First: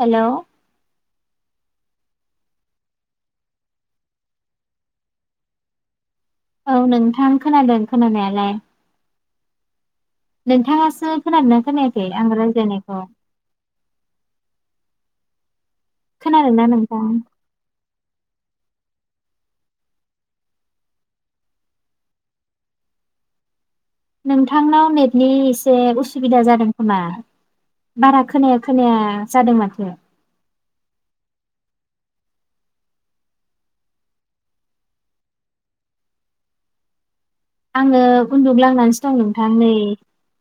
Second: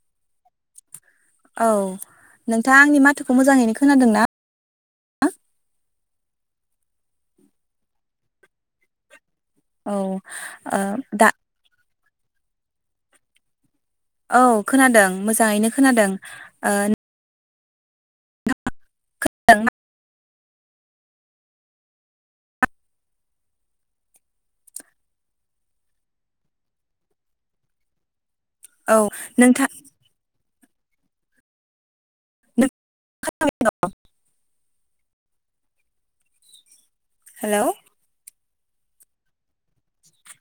Hello औ नोंथाङा आंनि माथोखौ मोजाङैनो खोनादों ना? औ नोंथां खोनादों खोनानायालाय औ ओ नोंथाङासो दा खोनादोंना खोनायाख आं रायज्लायनायखौ औ खोनादों मोजाङैनो खोनादों खोनादोंना ओ नोंथां खों [unintelligible] नोंथांनाव नेटनि एसे उसुबिदा जादों खोमा बारा खोनाया औ खोनाया जादों नोंथां माथो नों हेलौ आङो उन्दुग्लांनानैसो दं नोंथां नै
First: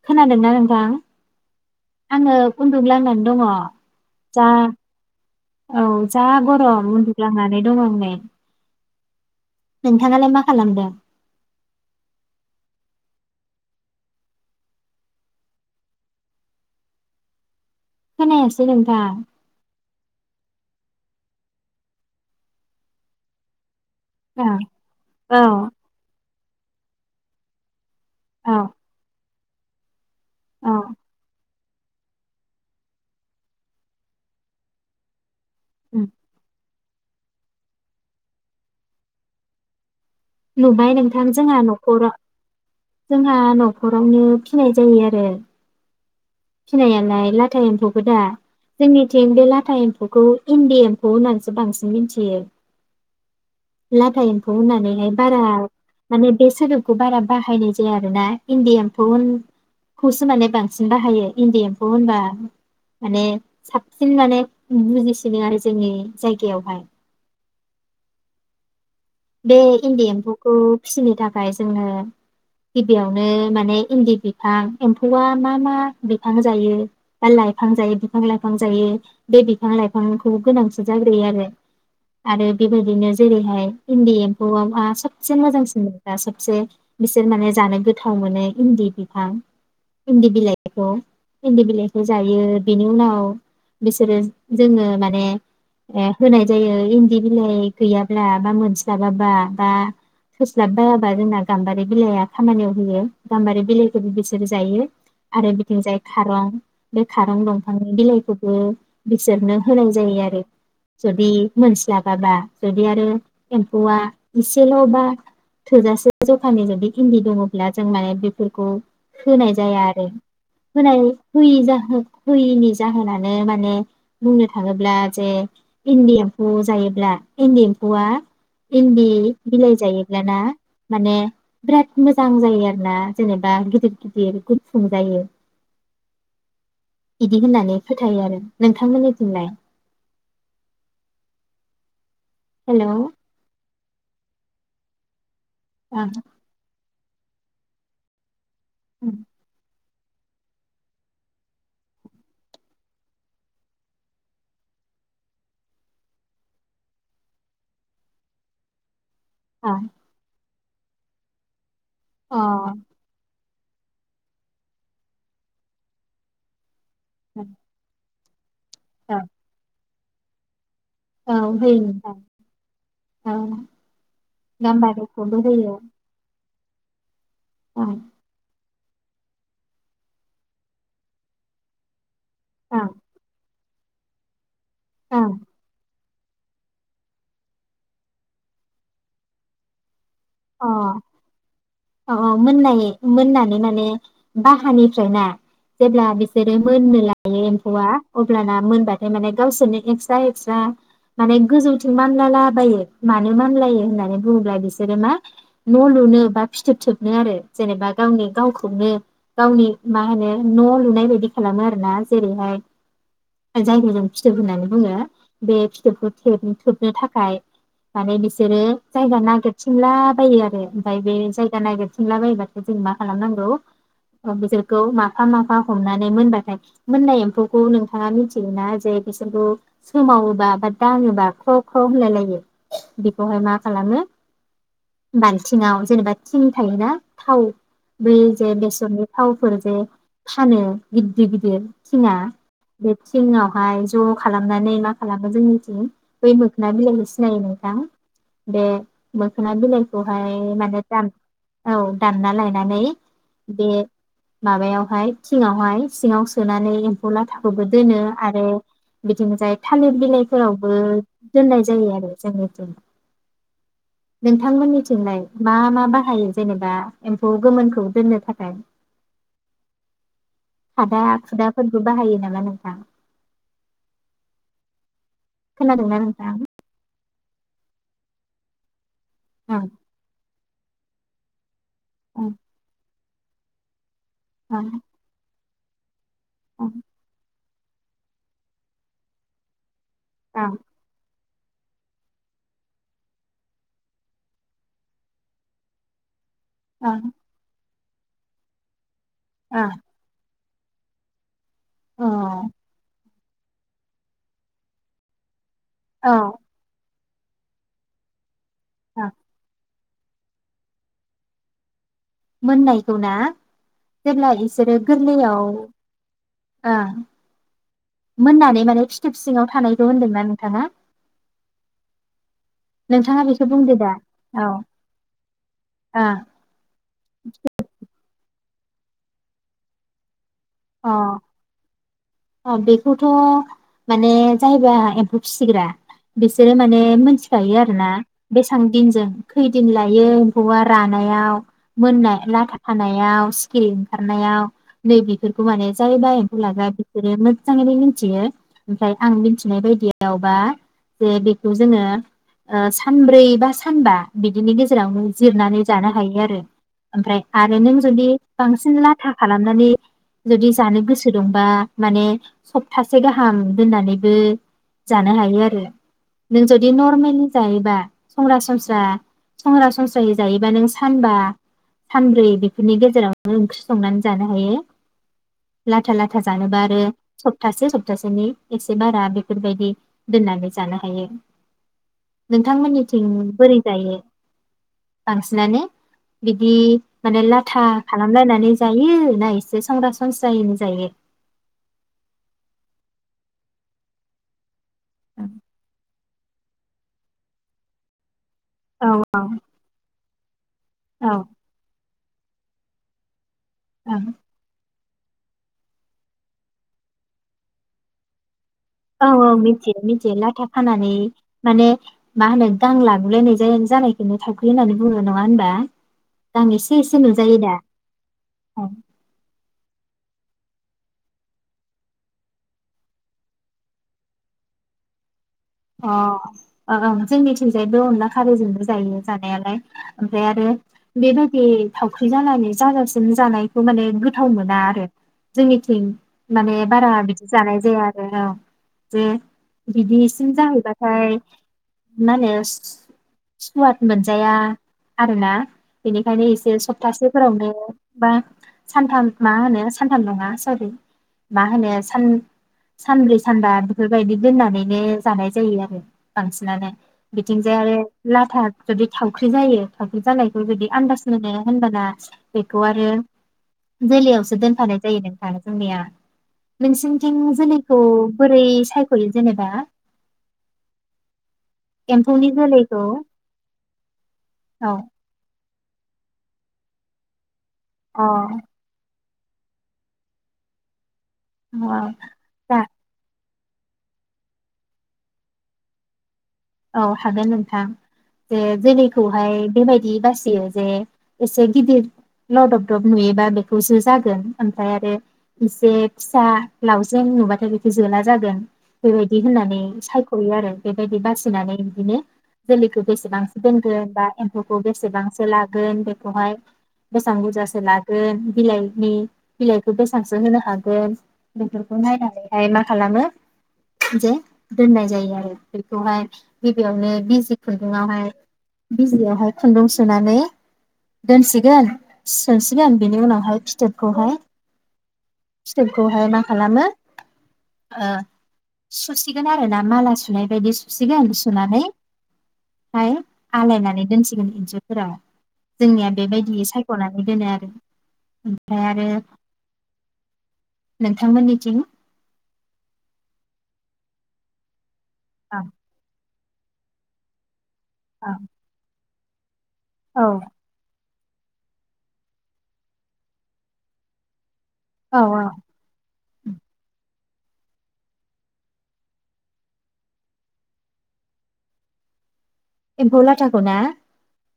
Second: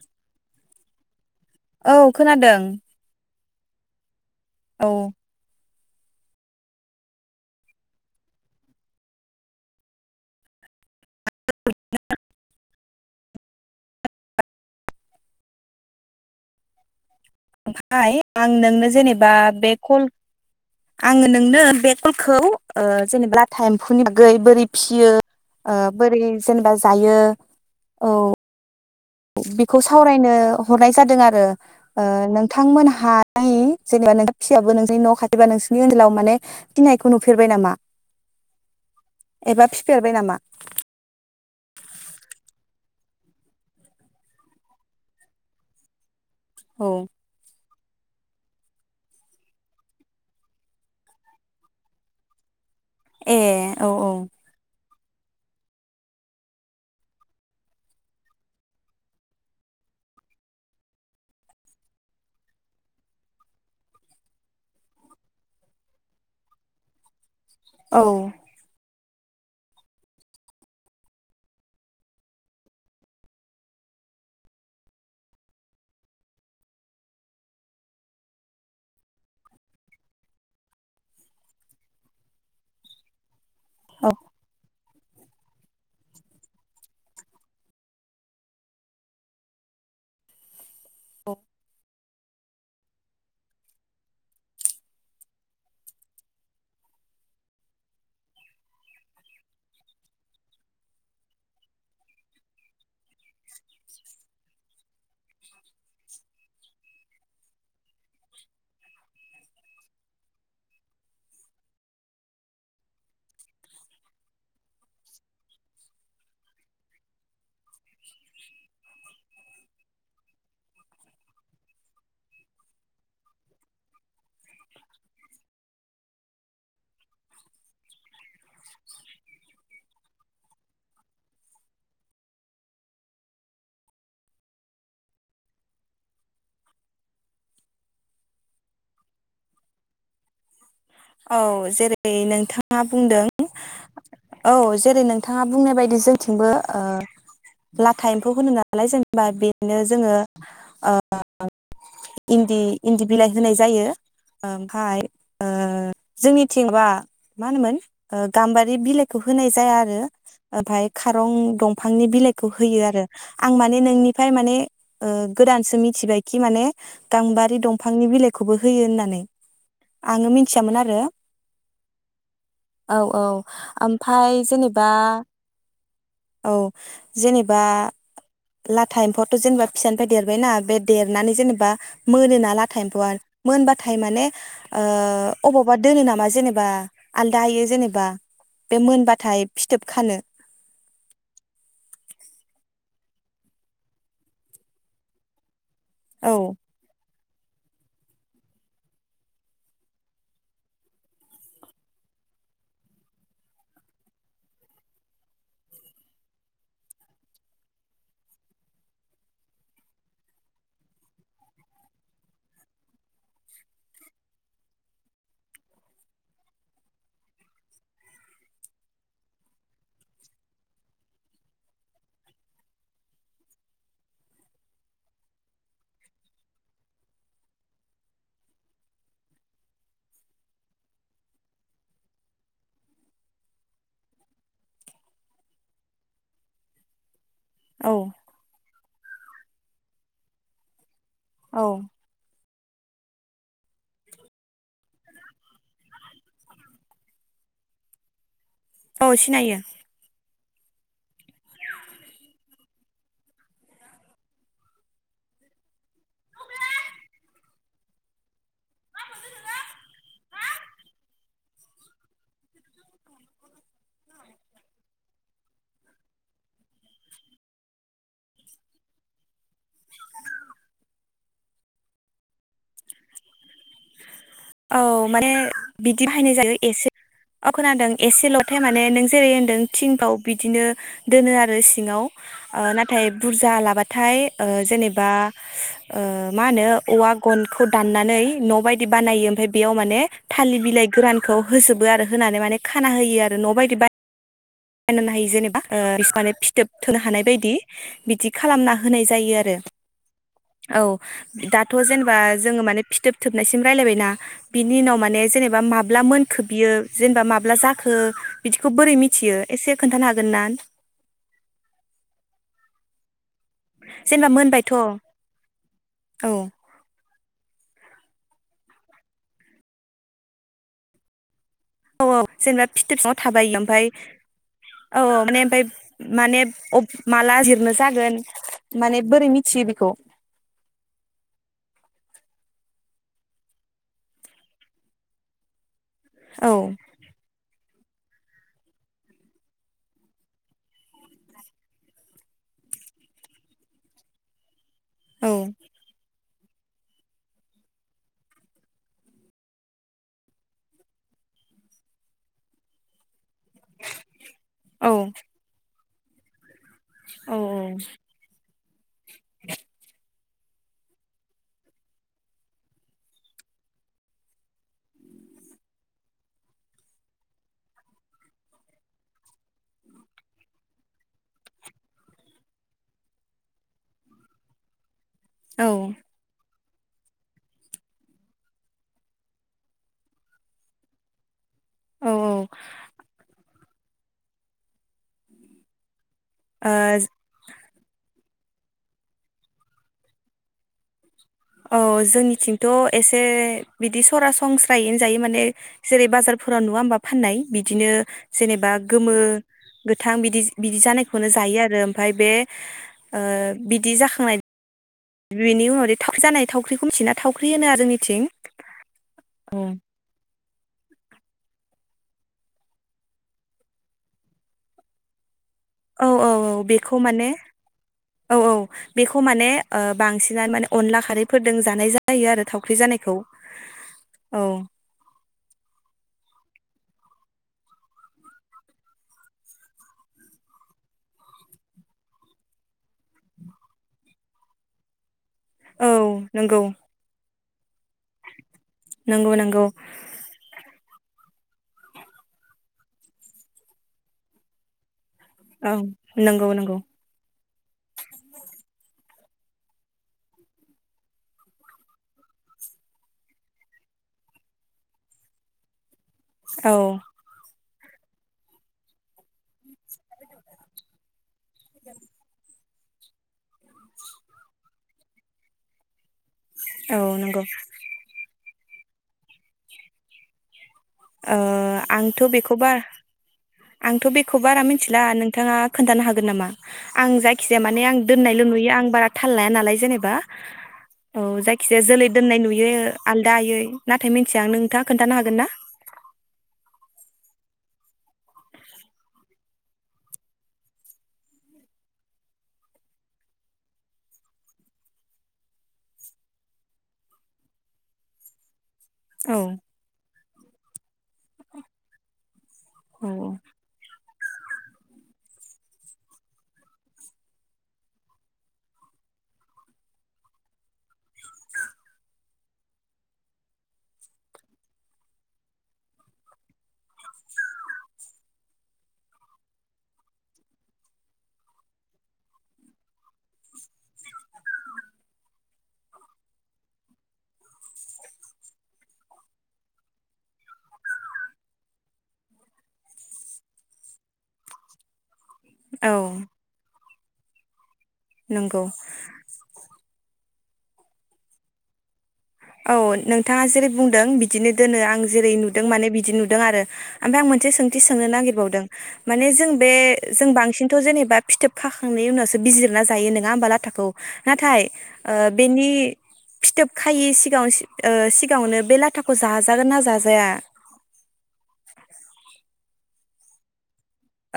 खोनादोंना नोंथां औ आङो खोनादों उन्दुं ग्लांनानै दङ [inaudible] जा औ औ जा गरम उन्दुग्लांनानै दं आं नेै नोंथाङालाय मा खालामदों ओमफाय आं खोनायासै नोंनो नोंथां जेनेबा बे कल आङो नोंनो बे कलखौ ओ जेनेबा ओ टाइम नि औ बोरै फिसियो औ बोरै जेनेबा जायो औ बेखौ स सावरायनो हरनाय औ जादों आरो ओ नोंथांमोनहाय जेनेबा नोंथ फिसायाबो नोंजोंनि न' खाथि बा नोंसनि उम ओनसोलाव माने फिनायखौ नुफेरबाय नामा एबा फिफेरबाय नामा? नुबाय नोंथां जोंहा न'खराव जोंहा न'खरावनो फिनाय जायो आरो औ फिनायालाय लाथा एम्फौ दा जोंनिथिं बे लाथा एम्फौखौ इन्दि एम्फौ होननानैसो बांसिन मिथियो ए औ औ लाथा एम्फौ होननानै बारा माने बे सोदोबखौ बारा बाहायनाय जाया आरोना इन्डि एम्फनखौसो माने बांसिन बाहायो इन्दि एम्फौ होनबा माने साबसिन माने बुजिसिनो आरो जोंनि जायगायावहाय औ बे इन्दि एम्फौखौ फिसिनो थाखाय जोङो गिबियावनो माने इन्दि बिफां एम्फौआ मा मा बिफां जायो बा लाइफां जायो बिफां लाइफां जायो बे बिफां लाइफांखौ गोनांथिन जाग्रोयो आरो आरो बेबायदिनो जेरैहाय औ इन्दि एम्फौआ सबसे मोजांसिना सबसे बिसोर माने जानो गोथाव मोनो इन्दि बिफां इन्दि बिलाइ एन्दि बिलाइखौ जायो बेनि उनाव बिसोरो जोङो माने ओ होनाय जायो इन्दि बिलाइ गैयाब्ला मा मोनस जाबाबा बा थोस्लाबबायाबा जोंना गाम्बारि बिलाइआ खामानियाव होयो गाम्बारि बिलाइखौबो बिसोर जायो आरो बिथिंजाय खारं बे खारं दंफांनि बिलाइखौबो बिसोरनो होनाय जायो आरो जुदि मोनस्लाबाबा जुदि आरो एम्फौआ एसेल' बा थोजासे जखानि जुदि इन्दि दङब्ला जों माने बेफोरखौ होनाय जाया आरो होनाययि जाहो होयिनि जाहोनानो माने बुंनो थाङोब्ला जे इन्दि एम्फौ जायोब्ला इन्दि एम्फौआ इन्दि बिलाइ जायोब्लाना माने बिराद मोजां जायो आरो ना जेनेबा गिदिर गिदिर गुफुं जायो इदि होननानै फोथायो आरो नोंथांमोननि थिंलाय औ जेरै रै नोंथाङा ओं बुंदों औ जेरै नों बिथाङा बुंनाय बायदि अ जोंथिंबो ओ लाथा एम्फौ होनो ना दालाय जेनेबा बेनो जोङो ओ इन्दि इन्दि बिलाइ होनाय जायो ओमफाय ओ जोंनिथिंबा मा होनोमोन ओ गाम्बारि बिलाइ बेखौ होनाय अ जाया आरो ओमफाय खारं दंफां फांनि औ बिलाइखौ होयो आरो आं माने नोंनिफ्राय माने ओ गोदानसो मिथिबायखि माने गांबारि दंफांनि बिलाइ खौबो होयो होननानै आंओ मि औ औ होयो नोंथां औ ओमफाय जेनेबा गाम्बारिखौबो होयो औ जेनेबा ओं लाथा एम्फौथ' जेनेबा फिसानिफ्राय देरबायना बे देरनानै जेनेबा मोनोना लाथा ओं एम्फौआ आ मोनबाथाय माने ओं ओ दोनो नामा जेनेबा आलादा हयो जेनेबा बे मोनबाथाय फिथोब खानो अ अ मोननाय मोननानै माने बाहानिफ्राय ना जेब्ला औ बिसोरो मोननो लायो एम्फौआ अब्लाना मोनबाथाय माने गावसोरनो एक्सट्रा एक्सट्रा माने गोजौथिं मानलालाबायो मानो मानलायो होननानै बुङोब्ला बिसोरो मा न' लुनो बा फिथोब थोबनो आरो जेनेबा गावनि गावखौनो गावनि मा होनो न' लुनाय बायदि खालामो आरो ना जेरैहाय जायगाजों फिथोब होननानै बुङो बे फिथोबखौ थोबनो थाखाय माने बिसोरो जायगा नागिरथिंला बायो आरो ओमफ्राय बे जायगा नागिरथिंला बायोबाथाय जों मा खालामनांगौ बिसोरखौ माफा माफा हमनानै मोनबाथाय मोननाय एम्फौखौ नोंथाङा मिथियोना जे बिसोरखौ सोमावोबा बा दाङोबा ख्र ख्र होनलाय लायो बेखौहाय मा खालामो बालथिंआव जेनेबा थिं थायोना थाव औ बे जसन थावफोर जे फानो गदिर गिदिर औ थिंआ बे थिंआवहाय ज' खालामनानै मा खालामो जोंनिथिं बै मोखोना बिलाइखौ सिनायो नोंथां? बे औ मोखोना सिनायो बिलाइ ए माने दार औ दानना लायनानै बे माबायावहाय थिङावहाय सिङाव सोनानै एम्फौ लाथाखौबो दोनो आरो बिथिं जाय थालिर बिलाइफोरावबो दोननाय जायो आरो जोंनिथिं नोंथां मोननिथि थिंलाय मा मा बाहायो जेनेबा एम्फौ गोमोनखौ दोननो थाखाय खादा खुदाफोरबो बाहायो नामा नोंथां? औ माने खोनादोंना बिदि बाहायनाय नोंथां जायो एसे अ खोनादों एसेल'खाय माने नों जेरै होन्दों ओं थिंफाव बिदिनो दोनो आरो सि सिङाव ओं ओ ना थाय बुरजा लाबा थाय ओ ओं जेनेबा [inaudible] ओ मा होनो ओं औवा गन खौ दाननानै न' बायदि बानायोम फाय बेयाव माने ओं थालि बिलाइ गोरान खौ होजोबो आरो होनानै माने खाना होयो आरो न' बायदि बाय फाननोनो हायो जेनेबा ओ बिस माने फि थोब ओं थोनो हानाय बायदि बिदि खालामनाह होनाय जायो आरो अ औ दाथ' जेनेबा जोङो माने फिथोब थोबनायसिम रायलायबायना बिनि उनाव माने जेने बा माब्ला औ मोनखो बियो जेनेबा माब्ला जाखो बिदिखौ बोरै औ मिथियो? से खोन्थानो हागोन ना मोननायखौ ना जेनेबा जेब्ला मोनबायथ' बिसोरो औ गोरलैयाव औ ओं मोननानै माने फिथोब सिङाव थानायखौ होनदोंना नोंथाङा? औ औ जेनेबा फिथोब सिङाव नोंथाङा बेखौ थाबाय बुंदो ओमफाय दा औ औ औ माने ओमफाय ओं माने अफ माला जिरनो जागोन माने बोरै मिथियो बेखौ? अ अ बेखौथ' माने जायबा एम्फौ फिग्रा औ बिसोरो माने मोनथिखायो आरो बेसेबां दिनजों खैदिन लायो एम्फौआ रानायाव मोननाय लाथा खानायाव सिखिरि ओंखारनायाव नै औ बेफोरखौ माने जाय बा एम्फौ लाग्रा बिसोरो मोजाङैनो मिथियो ओमफ्राय आं मिथिनाय बायदियावबा जे बेखौ जोङो ओ सानब्रै बा सानबा बिदिनि औ गेजेरावनो जिरनानै जानो हायो आरो ओमफ्राय आरो नों जुदि बांसिन ला था खालामनानै जुदि जानो गोसो दंबा माने सप्तासे गाहाम दोननानैबो जानो हायो आरो नों जुदि नरमेलि जायोबा संरासनस्रा संरासनस्रायै जायोबा नों सानबा सानब्रै बेफोरनि गेजेराव ओंख्रि संनानै जानो हायो औ लाथा लाथा जानोबा आरो सप्तासे सप्तासेनि एसे बारा बेफोरबायदि दोननानै जानो हायो औ नोंथांमोननिथिं बोरै जायो बांसिनानो बिदि माने लाथा खालामलायनानै जायो ना एसे से सरासनस्राजायैनो जायो औ जोंनिथिंथ' एसे बिदि सरासनस्रा यैनो जायो माने जेरै बाजारफोराव नुवा होमबा फाननाय बिदिनो जेनेबा औ गोमो गोथां बिदि बिदि औ जानायखौनो ओं जायो आरो ओमफ्राय बे ओ बिदि जाखांनाय बिनि उनाव थावख्रि जानाय थावख्रिखौ मिथिनायो थावख्रि होनो आरो जोंनिथिं औ औ मिनथियो मिनथियो नाथाय फाननानै माने मा होनो गां लागुलायनाय जा जानायखौनो थावख्रि होननानै बुङो नङा होनबा औ औ गां औ एसे एसे बेखौ माने नुजायो दा औ औ बेखौ माने ओ बांसिनानो माने अनला खारैफोरदों जानाय जायो आरो थावख्रि जानायखौ औ अ अ अ जोंनिथिंजायबो अनला खारैजोंबो जायो जानायालाय ओमफ्राय आरो बेबायदि थावख्रि जानानै जागासिम जानायखौ माने गोथाव मोना आरो जोंनिथिं औ माने नंगौ बारा बिदि जानाय जाया आरो औ जे नंगौ नंगौ बिदि जाहैबाथाय मा होनो सुवाद मोनजाया आरोना औ बेनिखायनो नंगौ एसे नंगौ सपतासेफोरावनो बा सानथाम मा होनो सानथाम नङा सरि मा होनो सान सानब्रै सानबा बेफोरबायदि दोननानैनो जानाय जायो आरो बांसिनानो औ बिथिंजाय आरो लाथा जुदि थावख्रि जायो थावख्रि जानायखौ जुदि आनदाज मोनो होनबा ना बे खौ आरो जोलैयावसो दोनफानाय जायो नोंथां जोंनिया। औ नोंसिनिथिं नंगौ जोलैखौ बोरै सायख'यो जेनेबा ओ आंथ' एम्फौनि बेखौ बार जोलैखौ आंथ' बेखौ बारा औ मिनथिला नोंथाङा खोनथानो हागोन नामा आं जाय खिजाया माने आं अ दोननायल' नुयो आं बारा थाल लाया नालाय जेनेबा औ जायखिजाया जोलै दोननाय दा नुयो आल दायै नाथाय मिनथिया आं नोंथाङा खोनथानो हागोन ना? अ हागोन नोंथां जे जोलैखौहाय बेबायदि बासियो जे एसे गिदिर लदब दब नुयोबा बेखौसो जागोन ओमफ्राय आरो एसे फिसा लावजेन नुबाथाय बेखौ जोला जागोन। बेबायदि औ होननानै सायख खयो आरो बेबायदि बास सि नानै बिदिनो जोलैखौ औ बेसेबांसो दोनगोन बा एम्फौखौ बेसेबांसो लागोन बेखौहाय बेसां बुरजासो लागोन बिलाइनि बिलाइखौ बेसांसो होनो हागोन बेफोरखौ नायनानैहाय मा खालामो जे दोननाय जायो आरो बेखौहाय गिबियावनो बिजि खुन्दुंआवहाय बिजियावहाय खुन्दुं सोनानै दोनसिगोन सोसिगोन बिनि उनावहाय फिथोबखौहाय फिथोबखौहाय मा खालामो ओ सुसिगोन आरो ना माला सुनाय बायदि सु सिगोन सुनानै फ्राय आलायनानै दोनसिगोन इन्जुरफोराव। जोंनिया औ बेबायदि सायख'ना बिदिनो आरो नंगौ ओमफाय आरो नोंथांमोननिथिं औ नोंथाङा जेरै बुंदों बिदिनो दोनो आं जेरै औ नुदों माने बिदि नु दों आरो ओमफाय आं मोनसे सों थि सोंनो नागिरबावदों माने जों बे औ औ जों बांसिनथ' जेनेब बा फिथोब खाखांनायनि उनावसो बिजिरना जायो नोङा होमबा लाथाखौ नाथाय औ ओ औ बेनि फिथोब खा हायो एसे। गाङाव सि ओ सिगाङावनो बे लाथाखौ जाजागोन ना जाजाया एम्फौ लाथाखौ ना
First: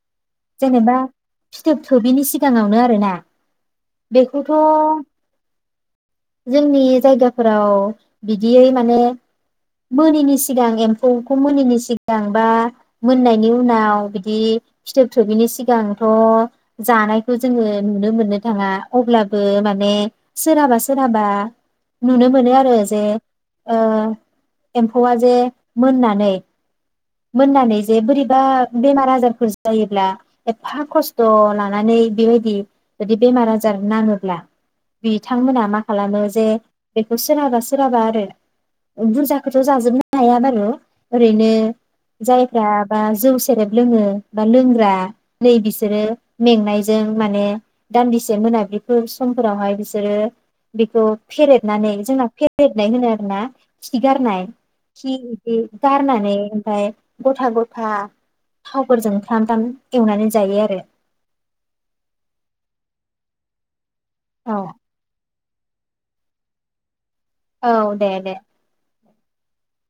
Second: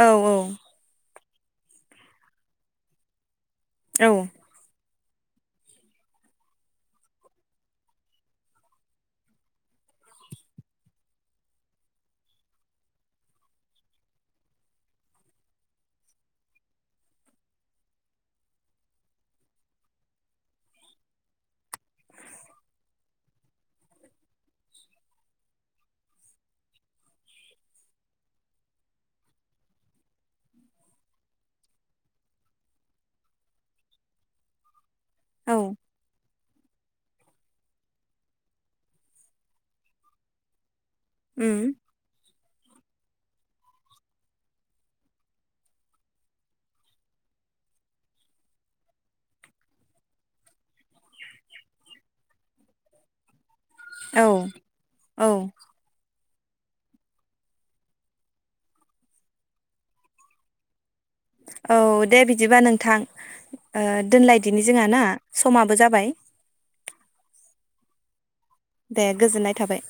औ औ जेनेबा फिथोब थोबैनि सिगाङावनो आरोना औ बेखौथ' जोंनि जायगाफोराव बिदियै माने मोनिनि सिगां एम्फौखौ मोनिनि सिगां बा मोननायनि उनाव बिदि फिथोब थोबैनि सिगांथ' जानायखौ जोङो नुनो मोननो थाङा अब्लाबो माने सोरहाबा सोरहाबा नुनो मोनो आरो जे एम्फौआ जे मोननानै मोननानै जे बोरैबा बेमार आजारफोर जायोब्ला एफा खस्थ' लानानै बेबायदि जुदि बेमार आजार नाङोब्ला औ बिथांमोना मा खालामो जे सोरहाबा सोरहाबा आरो बुरजाखौथ' जाजोबनो हाया बारु ओरैनो उम जाय बा जौ सेरेब लोङो बा लोंग्रा नै बिसोरो मेंनायजों माने दान्दिसे मोनाबिलिफोर समफोरावहाय बिसोरो बेखौ फेरेदनानै जोंना फेरेदनाय होनो आरो ना। औ खिगारना खि औ इदि गारनानै ओमफाय गथा गथा थावफोरजों थाम थाम एवनानै जायो आरो। औ दे बिदिबा नोंथां ओ औ दोनलायदिनि जोंङा ना समाबो जाबाय। औ दे दे। दे गोजोननाय थाबाय।